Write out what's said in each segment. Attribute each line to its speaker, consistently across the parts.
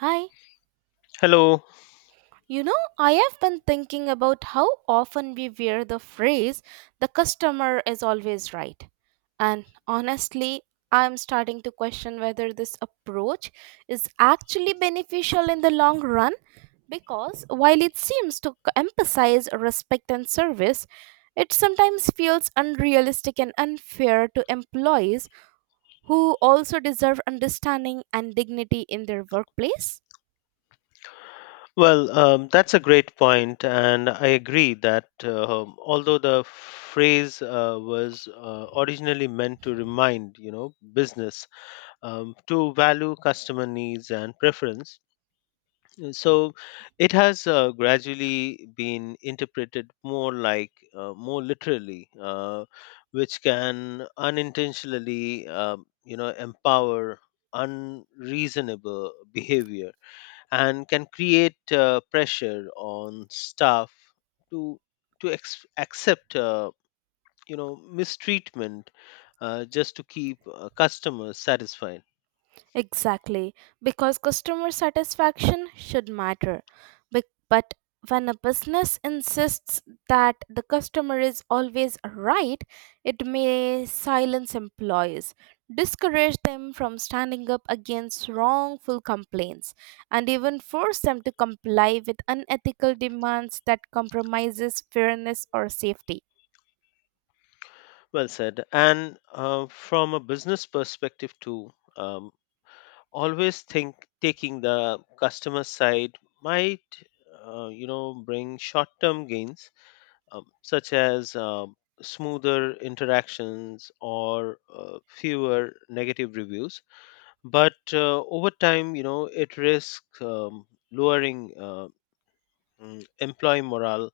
Speaker 1: Hi,
Speaker 2: Hello.
Speaker 1: I have been thinking about how often we wear the phrase, the customer is always right. And honestly, I'm starting to question whether this approach is actually beneficial in the long run because while it seems to emphasize respect and service, it sometimes feels unrealistic and unfair to employees who also deserve understanding and dignity in their workplace.
Speaker 2: Well, that's a great point, and I agree that although the phrase was originally meant to remind, business to value customer needs and preference, so it has gradually been interpreted more like, more literally, which can unintentionally, empower unreasonable behavior and can create pressure on staff to accept mistreatment, just to keep customers satisfied.
Speaker 1: Exactly, because customer satisfaction should matter. But when a business insists that the customer is always right, it may silence employees, discourage them from standing up against wrongful complaints, and even force them to comply with unethical demands that compromises fairness or safety.
Speaker 2: Well said, and from a business perspective too, um, always think taking the customer side might, bring short term gains, such as smoother interactions or fewer negative reviews. But over time, it risks lowering, employee morale,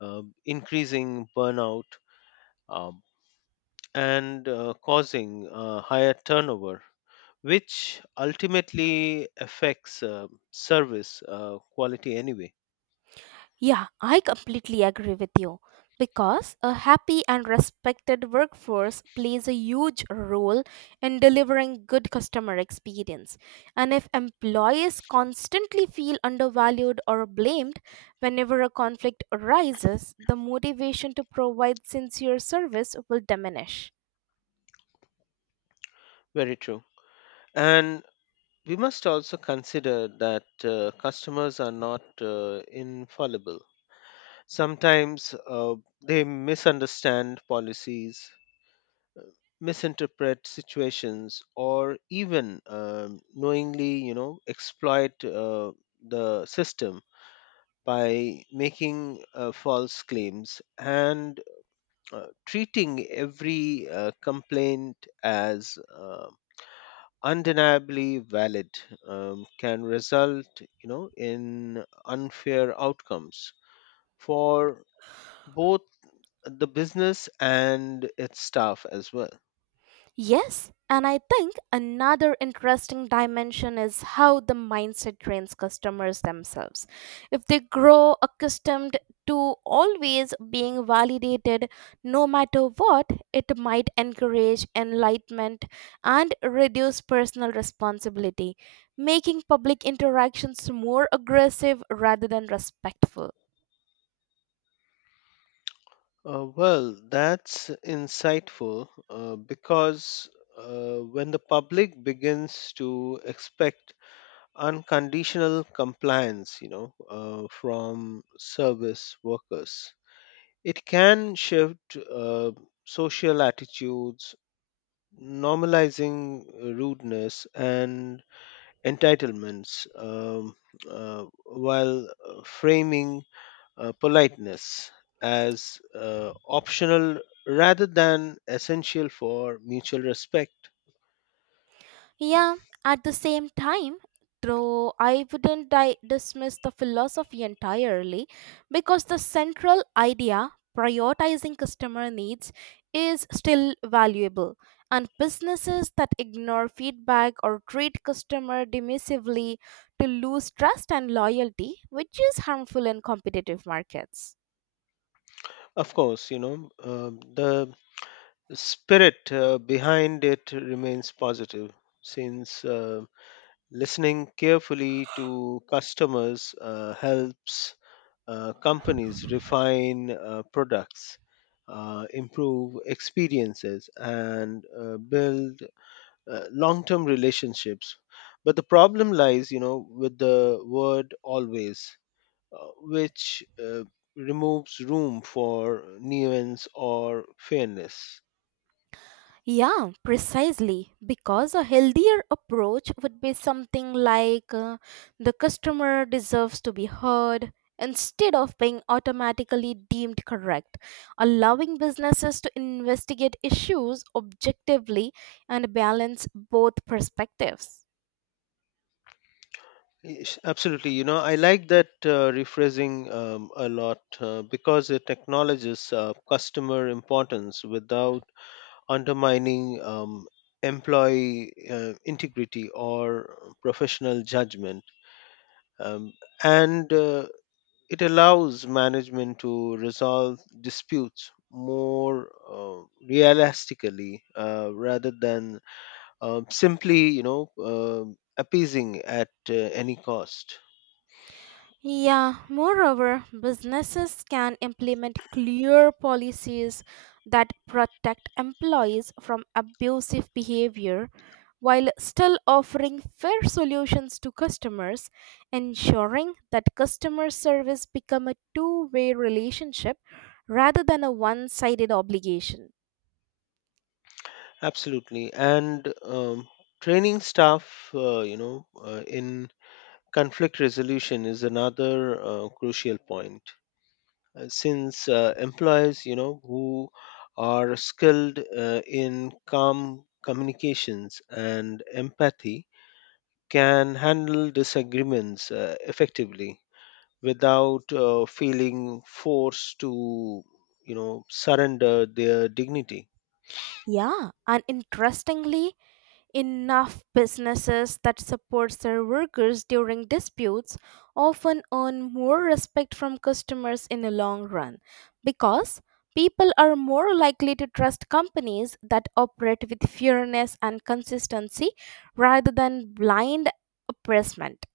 Speaker 2: increasing burnout, um, and causing higher turnover, which ultimately affects service quality anyway.
Speaker 1: Yeah, I completely agree with you because a happy and respected workforce plays a huge role in delivering good customer experience. And if employees constantly feel undervalued or blamed whenever a conflict arises, the motivation to provide sincere service will diminish.
Speaker 2: Very true, and we must also consider that customers are not infallible. Sometimes they misunderstand policies, misinterpret situations, or even, knowingly, exploit the system by making false claims, and treating every complaint as undeniably valid can result, in unfair outcomes for both the business and its staff as well.
Speaker 1: Yes, and I think another interesting dimension is how the mindset trains customers themselves. If they grow accustomed to always being validated no matter what, it might encourage enlightenment and reduce personal responsibility, making public interactions more aggressive rather than respectful.
Speaker 2: Well, that's insightful, because when the public begins to expect unconditional compliance, from service workers, it can shift social attitudes, normalizing rudeness and entitlements, while framing politeness as optional rather than essential for mutual respect.
Speaker 1: Yeah, at the same time, though I wouldn't dismiss the philosophy entirely because the central idea, prioritizing customer needs, is still valuable. And businesses that ignore feedback or treat customer dismissively to lose trust and loyalty, which is harmful in competitive markets.
Speaker 2: Of course, the spirit behind it remains positive, since listening carefully to customers helps companies refine products, improve experiences, and build long-term relationships. But the problem lies, with the word always, which removes room for nuance or fairness.
Speaker 1: Yeah, precisely. Because a healthier approach would be something like the customer deserves to be heard instead of being automatically deemed correct, allowing businesses to investigate issues objectively and balance both perspectives.
Speaker 2: Yes, absolutely. I like that rephrasing a lot, because it acknowledges customer importance without undermining employee integrity or professional judgment. Um, and it allows management to resolve disputes more realistically, rather than simply, appeasing at any cost.
Speaker 1: Yeah, moreover, businesses can implement clear policies that protect employees from abusive behavior while still offering fair solutions to customers, ensuring that customer service become a two-way relationship rather than a one-sided obligation.
Speaker 2: Absolutely. And training staff, in conflict resolution is another crucial point, since employees, who are skilled in calm communications and empathy, can handle disagreements effectively without feeling forced to surrender their dignity.
Speaker 1: Yeah, and interestingly, enough businesses that supports their workers during disputes often earn more respect from customers in the long run because people are more likely to trust companies that operate with fairness and consistency rather than blind oppressment.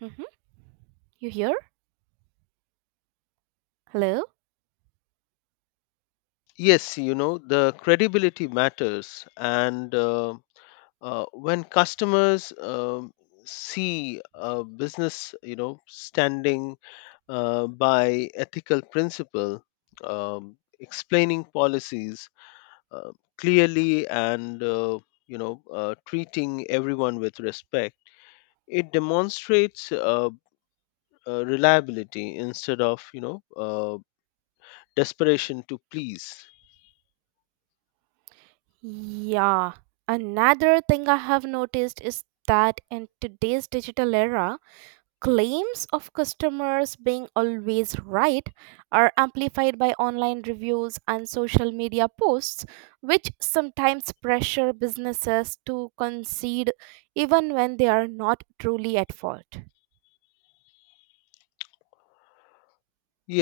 Speaker 1: Mhm. You hear? Hello?
Speaker 2: Yes, the credibility matters, and when customers see a business standing by ethical principle, explaining policies uh, clearly, and treating everyone with respect, it demonstrates reliability instead of desperation to please.
Speaker 1: Yeah. Another thing I have noticed is that in today's digital era, claims of customers being always right are amplified by online reviews and social media posts, which sometimes pressure businesses to concede even when they are not truly at fault.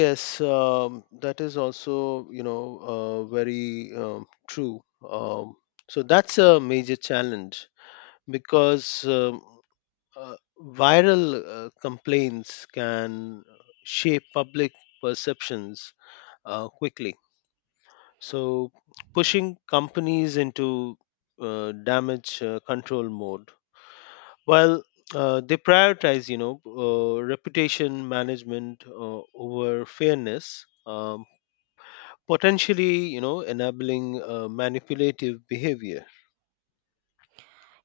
Speaker 2: Yes, that is also, very true. um, so that's a major challenge, because uh, viral complaints can shape public perceptions quickly, So, pushing companies into damage control mode, while they prioritize, reputation management over fairness, potentially, enabling manipulative behavior.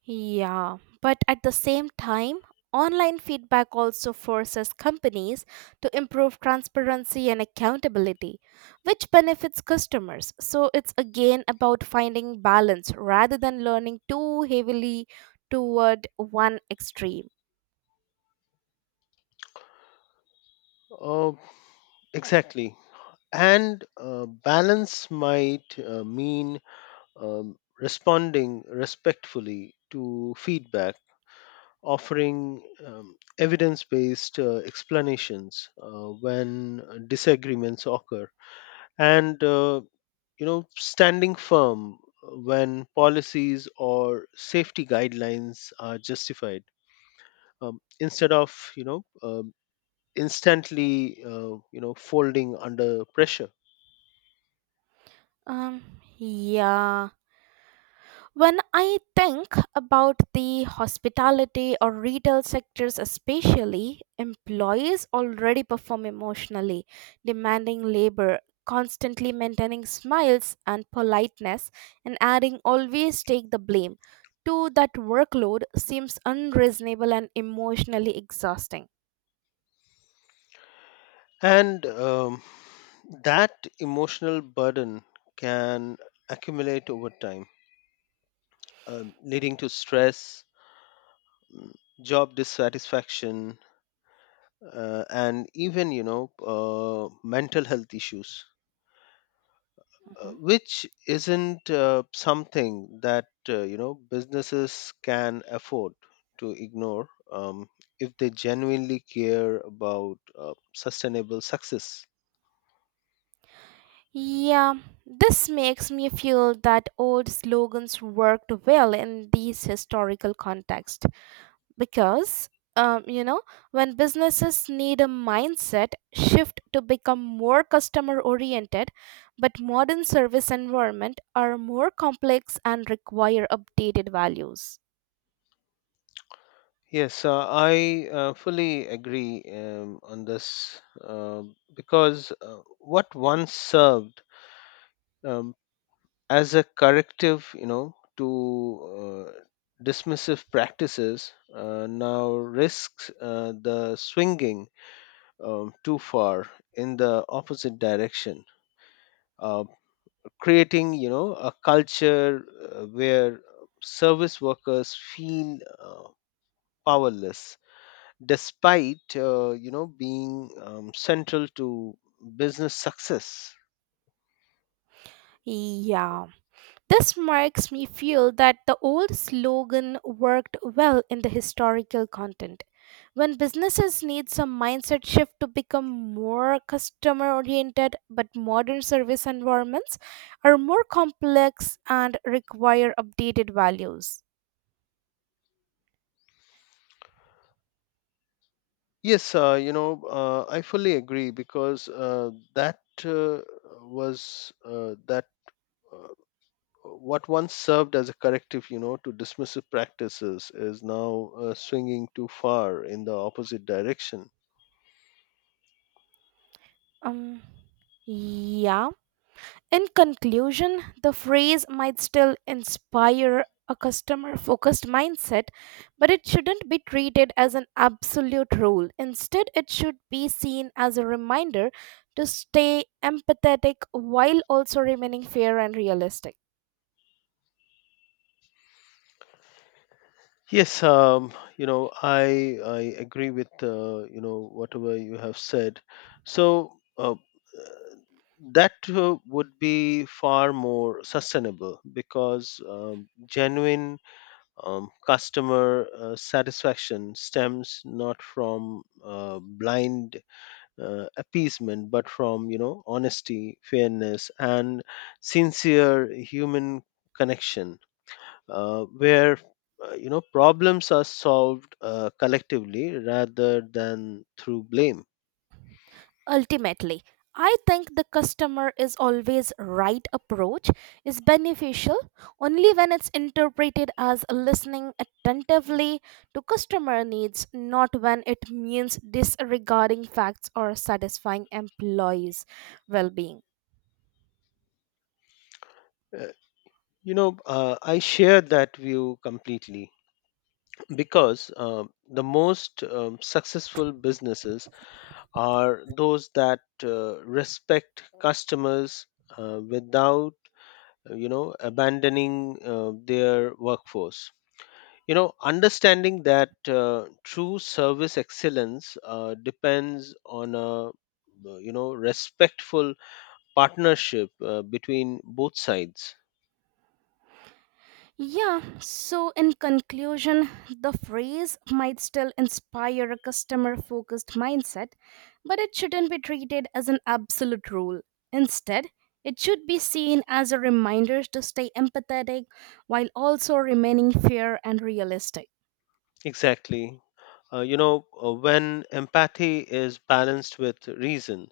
Speaker 1: Yeah, but at the same time, online feedback also forces companies to improve transparency and accountability, which benefits customers. So it's again about finding balance rather than learning too heavily toward one extreme.
Speaker 2: Uh, exactly. And balance might mean, responding respectfully to feedback, offering evidence based explanations when disagreements occur, and standing firm when policies or safety guidelines are justified, instead of instantly folding under pressure.
Speaker 1: Um, yeah. When I think about the hospitality or retail sectors, especially, employees already perform emotionally, demanding labor, constantly maintaining smiles and politeness, and adding always take the blame. To that workload seems unreasonable and emotionally exhausting.
Speaker 2: And that emotional burden can accumulate over time, leading to stress, mm, job dissatisfaction, and even, mental health issues,
Speaker 1: Mhm.
Speaker 2: which isn't something that businesses can afford to ignore, if they genuinely care about sustainable success.
Speaker 1: Yeah, this makes me feel that old slogans worked well in these historical contexts because um, you know when businesses need a mindset shift to become more customer oriented but modern service environment are more complex and require updated values.
Speaker 2: Yes, I fully agree on this, uh, because what once served um, as a corrective, to dismissive practices, now risks the swinging too far in the opposite direction, uh, creating a culture where service workers feel powerless despite being central to business success.
Speaker 1: Yeah, this makes me feel that the old slogan worked well in the historical content. When businesses need some mindset shift to become more customer oriented, but modern service environments are more complex and require updated values.
Speaker 2: Yes, I fully agree, because that was that uh, what once served as a corrective, to dismissive practices is now swinging too far in the opposite direction.
Speaker 1: Um, yeah. In conclusion, the phrase might still inspire a customer focused mindset, but it shouldn't be treated as an absolute rule. Instead, it should be seen as a reminder to stay empathetic while also remaining fair and realistic.
Speaker 2: Yes, I agree with whatever you have said. So uh, that would be far more sustainable, because genuine customer satisfaction stems not from blind appeasement, but from honesty, fairness, and sincere human connection, where problems are solved collectively rather than through blame.
Speaker 1: Ultimately, I think the customer is always right approach is beneficial only when it's interpreted as listening attentively to customer needs, not when it means disregarding facts or satisfying employees' well being.
Speaker 2: Uh, I share that view completely, because the most successful businesses are those that respect customers without abandoning their workforce, understanding that true service excellence depends on a respectful partnership between both sides.
Speaker 1: Yeah, so in conclusion, the phrase might still inspire a customer focused mindset, but it shouldn't be treated as an absolute rule. Instead, it should be seen as a reminder to stay empathetic while also remaining fair and realistic.
Speaker 2: Exactly. When empathy is balanced with reason,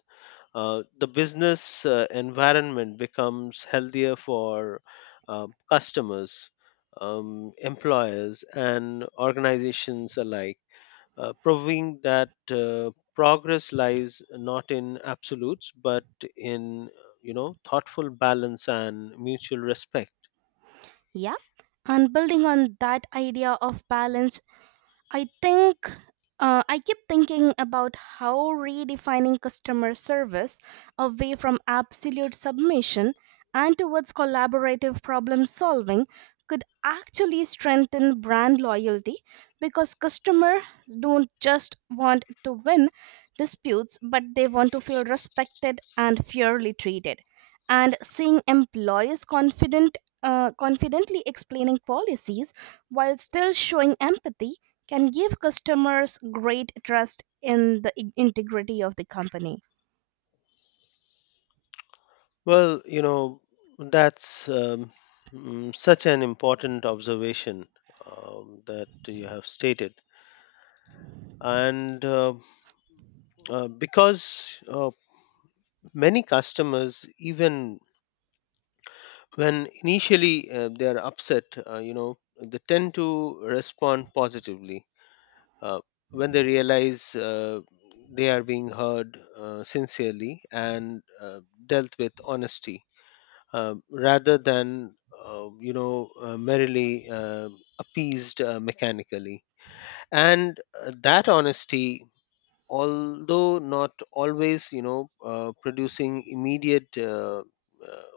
Speaker 2: the business environment becomes healthier for customers, employers, and organizations alike, proving that progress lies not in absolutes but in thoughtful balance and mutual respect.
Speaker 1: Yeah, and building on that idea of balance, I think I keep thinking about how redefining customer service away from absolute submission and towards collaborative problem solving could actually strengthen brand loyalty because customers don't just want to win disputes but they want to feel respected and fairly treated and seeing employees confident confidently explaining policies while still showing empathy can give customers great trust in the integrity of the company.
Speaker 2: Well, that's, such an important observation that you have stated, and because many customers, even when initially they are upset, they tend to respond positively uh, when they realize they are being heard sincerely and dealt with honesty, rather than merely appeased mechanically. And that honesty, although not always producing immediate uh,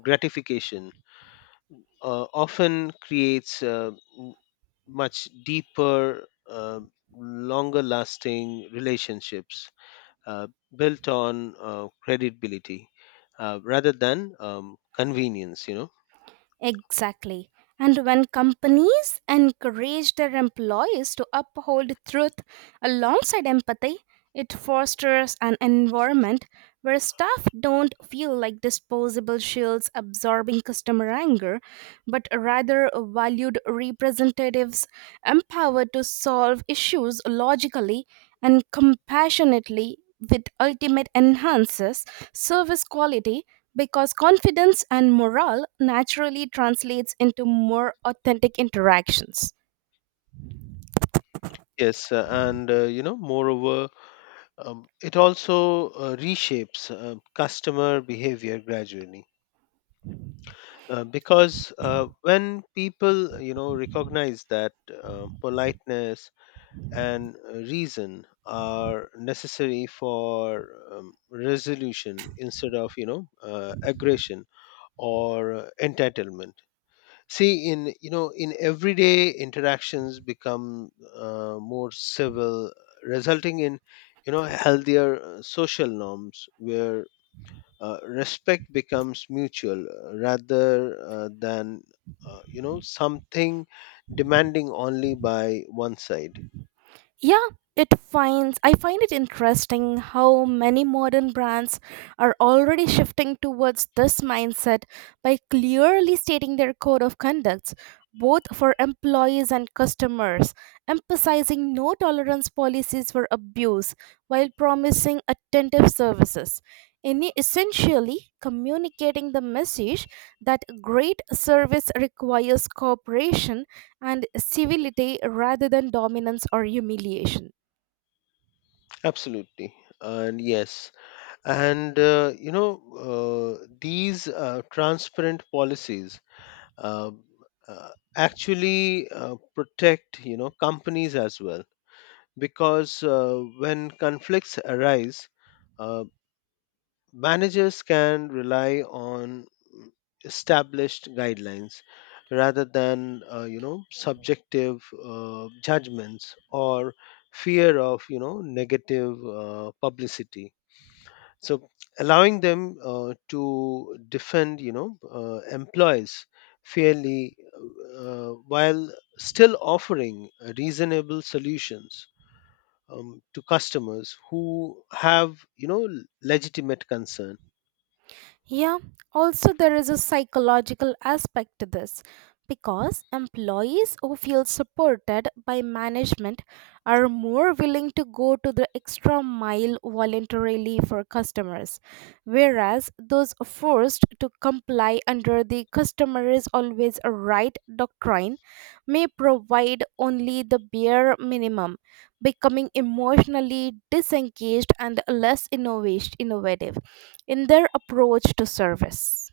Speaker 2: gratification, often creates much deeper, longer lasting relationships, uh, built on credibility rather than convenience.
Speaker 1: Exactly. And when companies encourage their employees to uphold truth alongside empathy, it fosters an environment where staff don't feel like disposable shields absorbing customer anger, but rather valued representatives empowered to solve issues logically and compassionately, with ultimate enhances service quality because confidence and morale naturally translates into more authentic interactions.
Speaker 2: Yes, and moreover, it also reshapes customer behavior gradually. Because when people, recognize that politeness and reason are necessary for resolution instead of aggression or entitlement, see, in in everyday interactions become more civil, resulting in healthier social norms, where respect becomes mutual, rather than something demanding only by one side.
Speaker 1: Yeah, it finds I find it interesting how many modern brands are already shifting towards this mindset by clearly stating their code of conducts both for employees and customers, emphasizing no tolerance policies for abuse while promising attentive services, any essentially communicating the message that great service requires cooperation and civility rather than dominance or humiliation.
Speaker 2: Absolutely. And yes, and these transparent policies uh, uh, actually protect, companies as well. Because when conflicts arise, uh, managers can rely on mm, established guidelines rather than, subjective judgments, or fear of, negative publicity, so allowing them to defend employees fairly, while still offering reasonable solutions to customers who have legitimate concern.
Speaker 1: Yeah, also there is a psychological aspect to this because employees who feel supported by management are more willing to go to the extra mile voluntarily for customers, whereas those forced to comply under the customer is always a right doctrine may provide only the bare minimum, becoming emotionally disengaged and less innovative in their approach to service.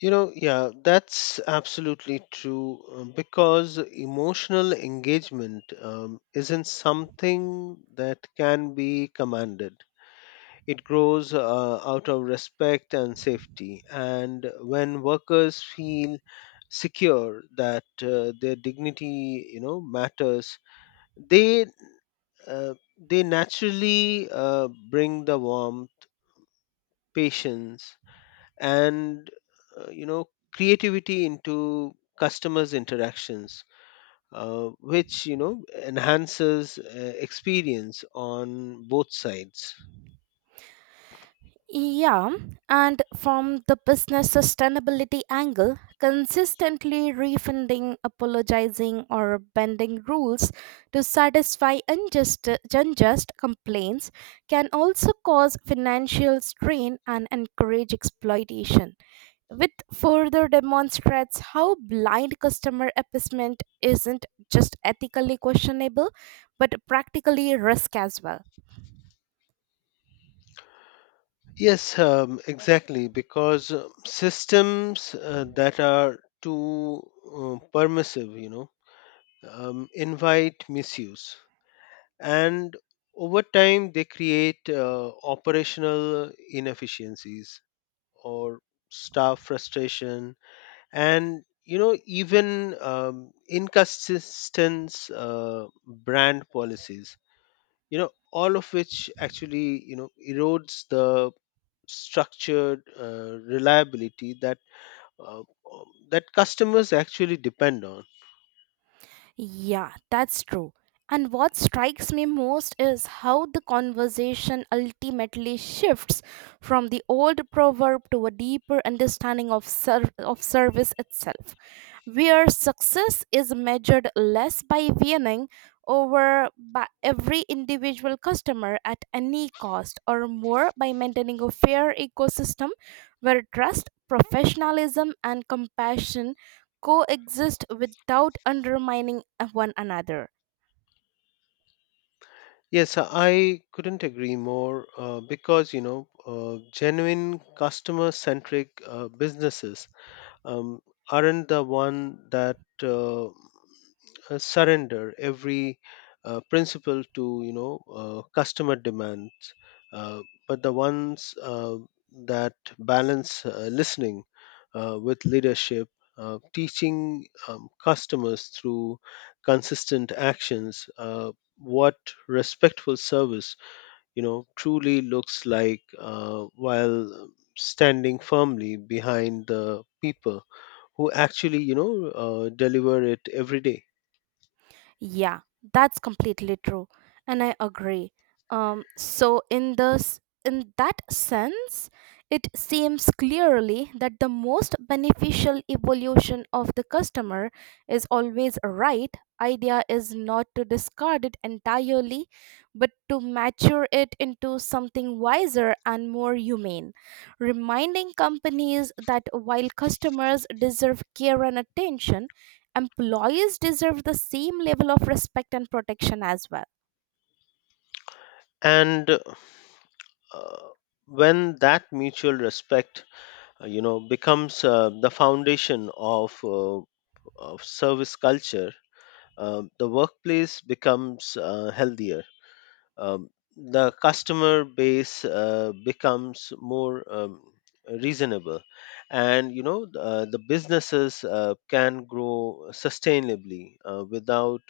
Speaker 2: Yeah, that's absolutely true, because emotional engagement isn't something that can be commanded. It grows out of respect and safety. And when workers feel secure that their dignity, matters, they naturally bring the warmth, patience, and uh, you know, creativity into customers' interactions, which enhances experience on both sides.
Speaker 1: Yeah, and from the business sustainability angle, consistently refunding, apologizing, or bending rules to satisfy unjust complaints can also cause financial strain and encourage exploitation, which further demonstrates how blind customer appeasement isn't just ethically questionable but practically risk as well.
Speaker 2: Yes, exactly, because systems that are too permissive, invite misuse. And over time, they create operational inefficiencies, or staff frustration, and, even inconsistent brand policies, all of which actually, erodes the structured reliability that uh, customers actually depend on.
Speaker 1: Yeah, that's true. And what strikes me most is how the conversation ultimately shifts from the old proverb to a deeper understanding of, of service itself, where success is measured less by winning over by every individual customer at any cost or more by maintaining a fair ecosystem where trust, professionalism, and compassion coexist without undermining one another.
Speaker 2: Yes, I couldn't agree more, because genuine customer centric businesses um, aren't the one that surrender every principle to customer demands, uh, but the ones that balance listening with leadership, teaching customers, through consistent actions, what respectful service truly looks like, while standing firmly behind the people who actually deliver it every day.
Speaker 1: Yeah, that's completely true, and I agree. So in that sense, it seems clearly that the most beneficial evolution of the customer is always right. Idea is not to discard it entirely, but to mature it into something wiser and more humane. Reminding companies that while customers deserve care and attention, employees deserve the same level of respect and protection as well.
Speaker 2: And uh, when that mutual respect becomes the foundation of service culture, the workplace becomes healthier, um, the customer base becomes more reasonable, and the businesses can grow sustainably without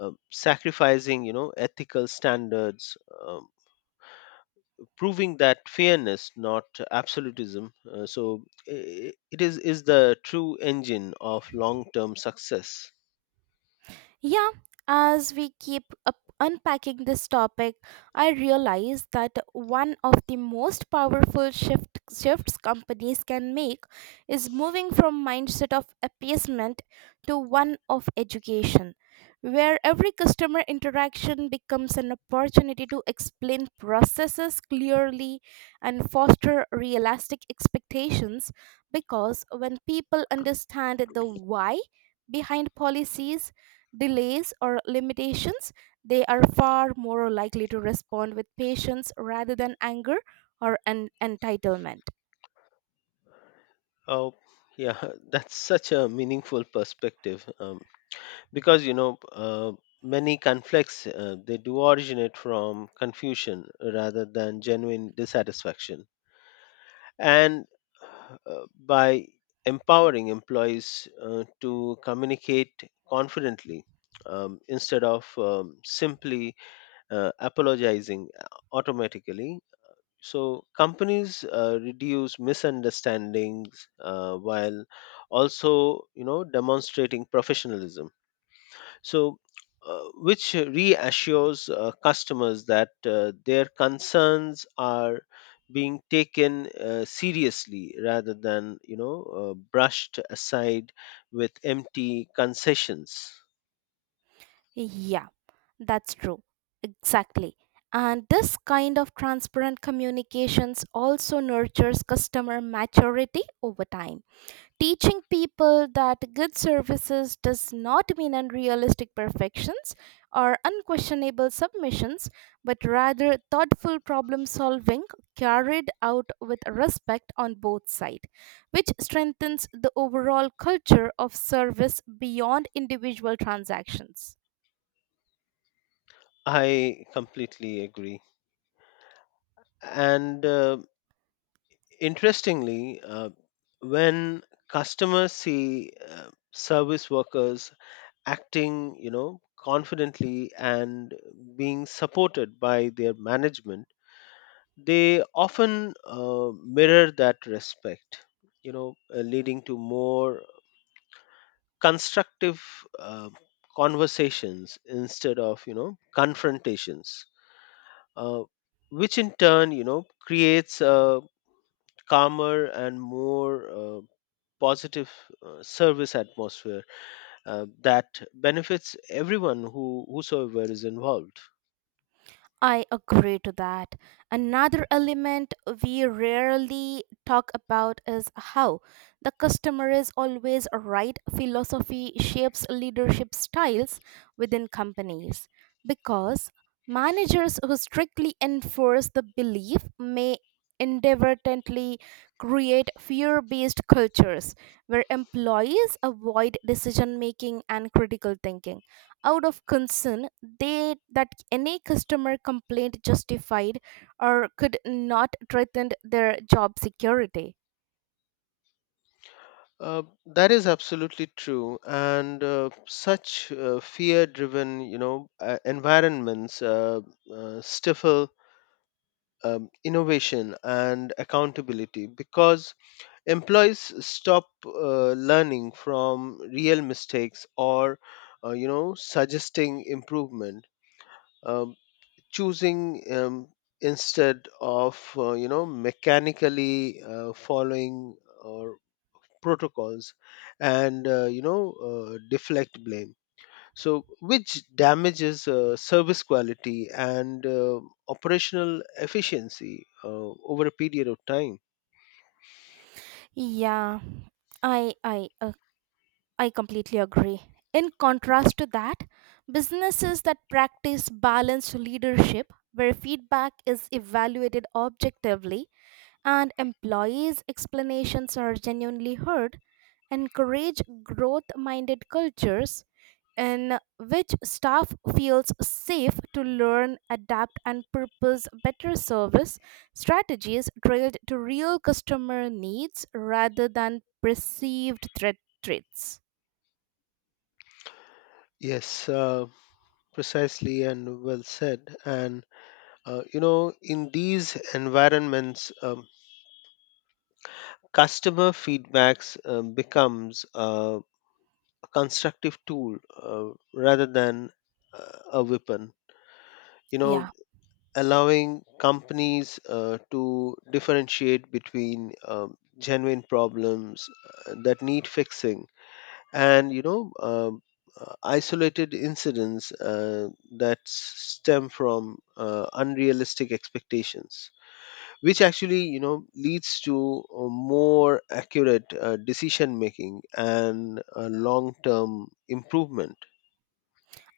Speaker 2: sacrificing ethical standards, um, proving that fairness, not absolutism, so it is the true engine of long term success.
Speaker 1: Yeah, as we keep up unpacking this topic, I realize that one of the most powerful shifts companies can make is moving from mindset of appeasement to one of education, where every customer interaction becomes an opportunity to explain processes clearly and foster realistic expectations because when people understand the why behind policies delays or limitations, they are far more likely to respond with patience rather than anger or an entitlement.
Speaker 2: Oh yeah. That's such a meaningful perspective, because many conflicts, they do originate from confusion rather than genuine dissatisfaction. And by empowering employees to communicate confidently, instead of simply apologizing automatically. So, companies reduce misunderstandings, while also, demonstrating professionalism. So, which reassures customers that their concerns are being taken seriously, rather than brushed aside with empty concessions.
Speaker 1: Yeah, that's true. Exactly. And this kind of transparent communications also nurtures customer maturity over time, teaching people that good services does not mean unrealistic perfections or unquestionable submissions, but rather thoughtful problem solving carried out with respect on both sides, which strengthens the overall culture of service beyond individual transactions.
Speaker 2: I completely agree. And interestingly, when customers see service workers acting, confidently and being supported by their management, they often mirror that respect, leading to more constructive uh, conversations instead of confrontations, uh, which in turn creates a calmer and more positive service atmosphere that benefits everyone who whosoever is involved.
Speaker 1: I agree to that. Another element we rarely talk about is how the customer is always right philosophy shapes leadership styles within companies because managers who strictly enforce the belief may inadvertently create fear-based cultures where employees avoid decision making and critical thinking out of concern they that any customer complaint justified or could not threaten their job security.
Speaker 2: That is absolutely true, and such fear-driven, environments stifle innovation and accountability, because employees stop learning from real mistakes, or, suggesting improvement, um, choosing, instead of, mechanically following. Or protocols, and deflect blame, so which damages service quality and operational efficiency over a period of time.
Speaker 1: Yeah, i i uh, I completely agree. In contrast to that, businesses that practice balanced leadership where feedback is evaluated objectively and employees explanations are genuinely heard encourage growth minded cultures in which staff feels safe to learn, adapt, and purpose better service strategies drilled to real customer needs rather than perceived threats.
Speaker 2: Yes, precisely, and well said. And in these environments, customer feedbacks becomes a constructive tool, uh, rather than a weapon, you know
Speaker 1: Yeah,
Speaker 2: allowing companies to differentiate between genuine problems that need fixing, and isolated incidents that stem from unrealistic expectations, which actually leads to a more accurate decision making and a long term improvement.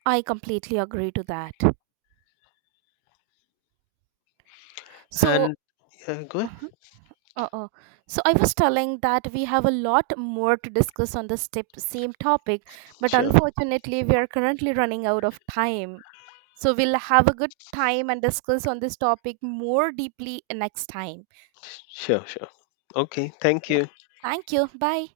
Speaker 1: I completely agree to that. So,
Speaker 2: And go ahead.
Speaker 1: uh-huh, uh-uh. So I was telling that we have a lot more to discuss on this step, same topic, but
Speaker 2: Sure,
Speaker 1: unfortunately, we are currently running out of time. So we'll have a good time and discuss on this topic more deeply next time.
Speaker 2: sure, sure. Okay, thank
Speaker 1: Yep.
Speaker 2: you.
Speaker 1: Thank you. Bye.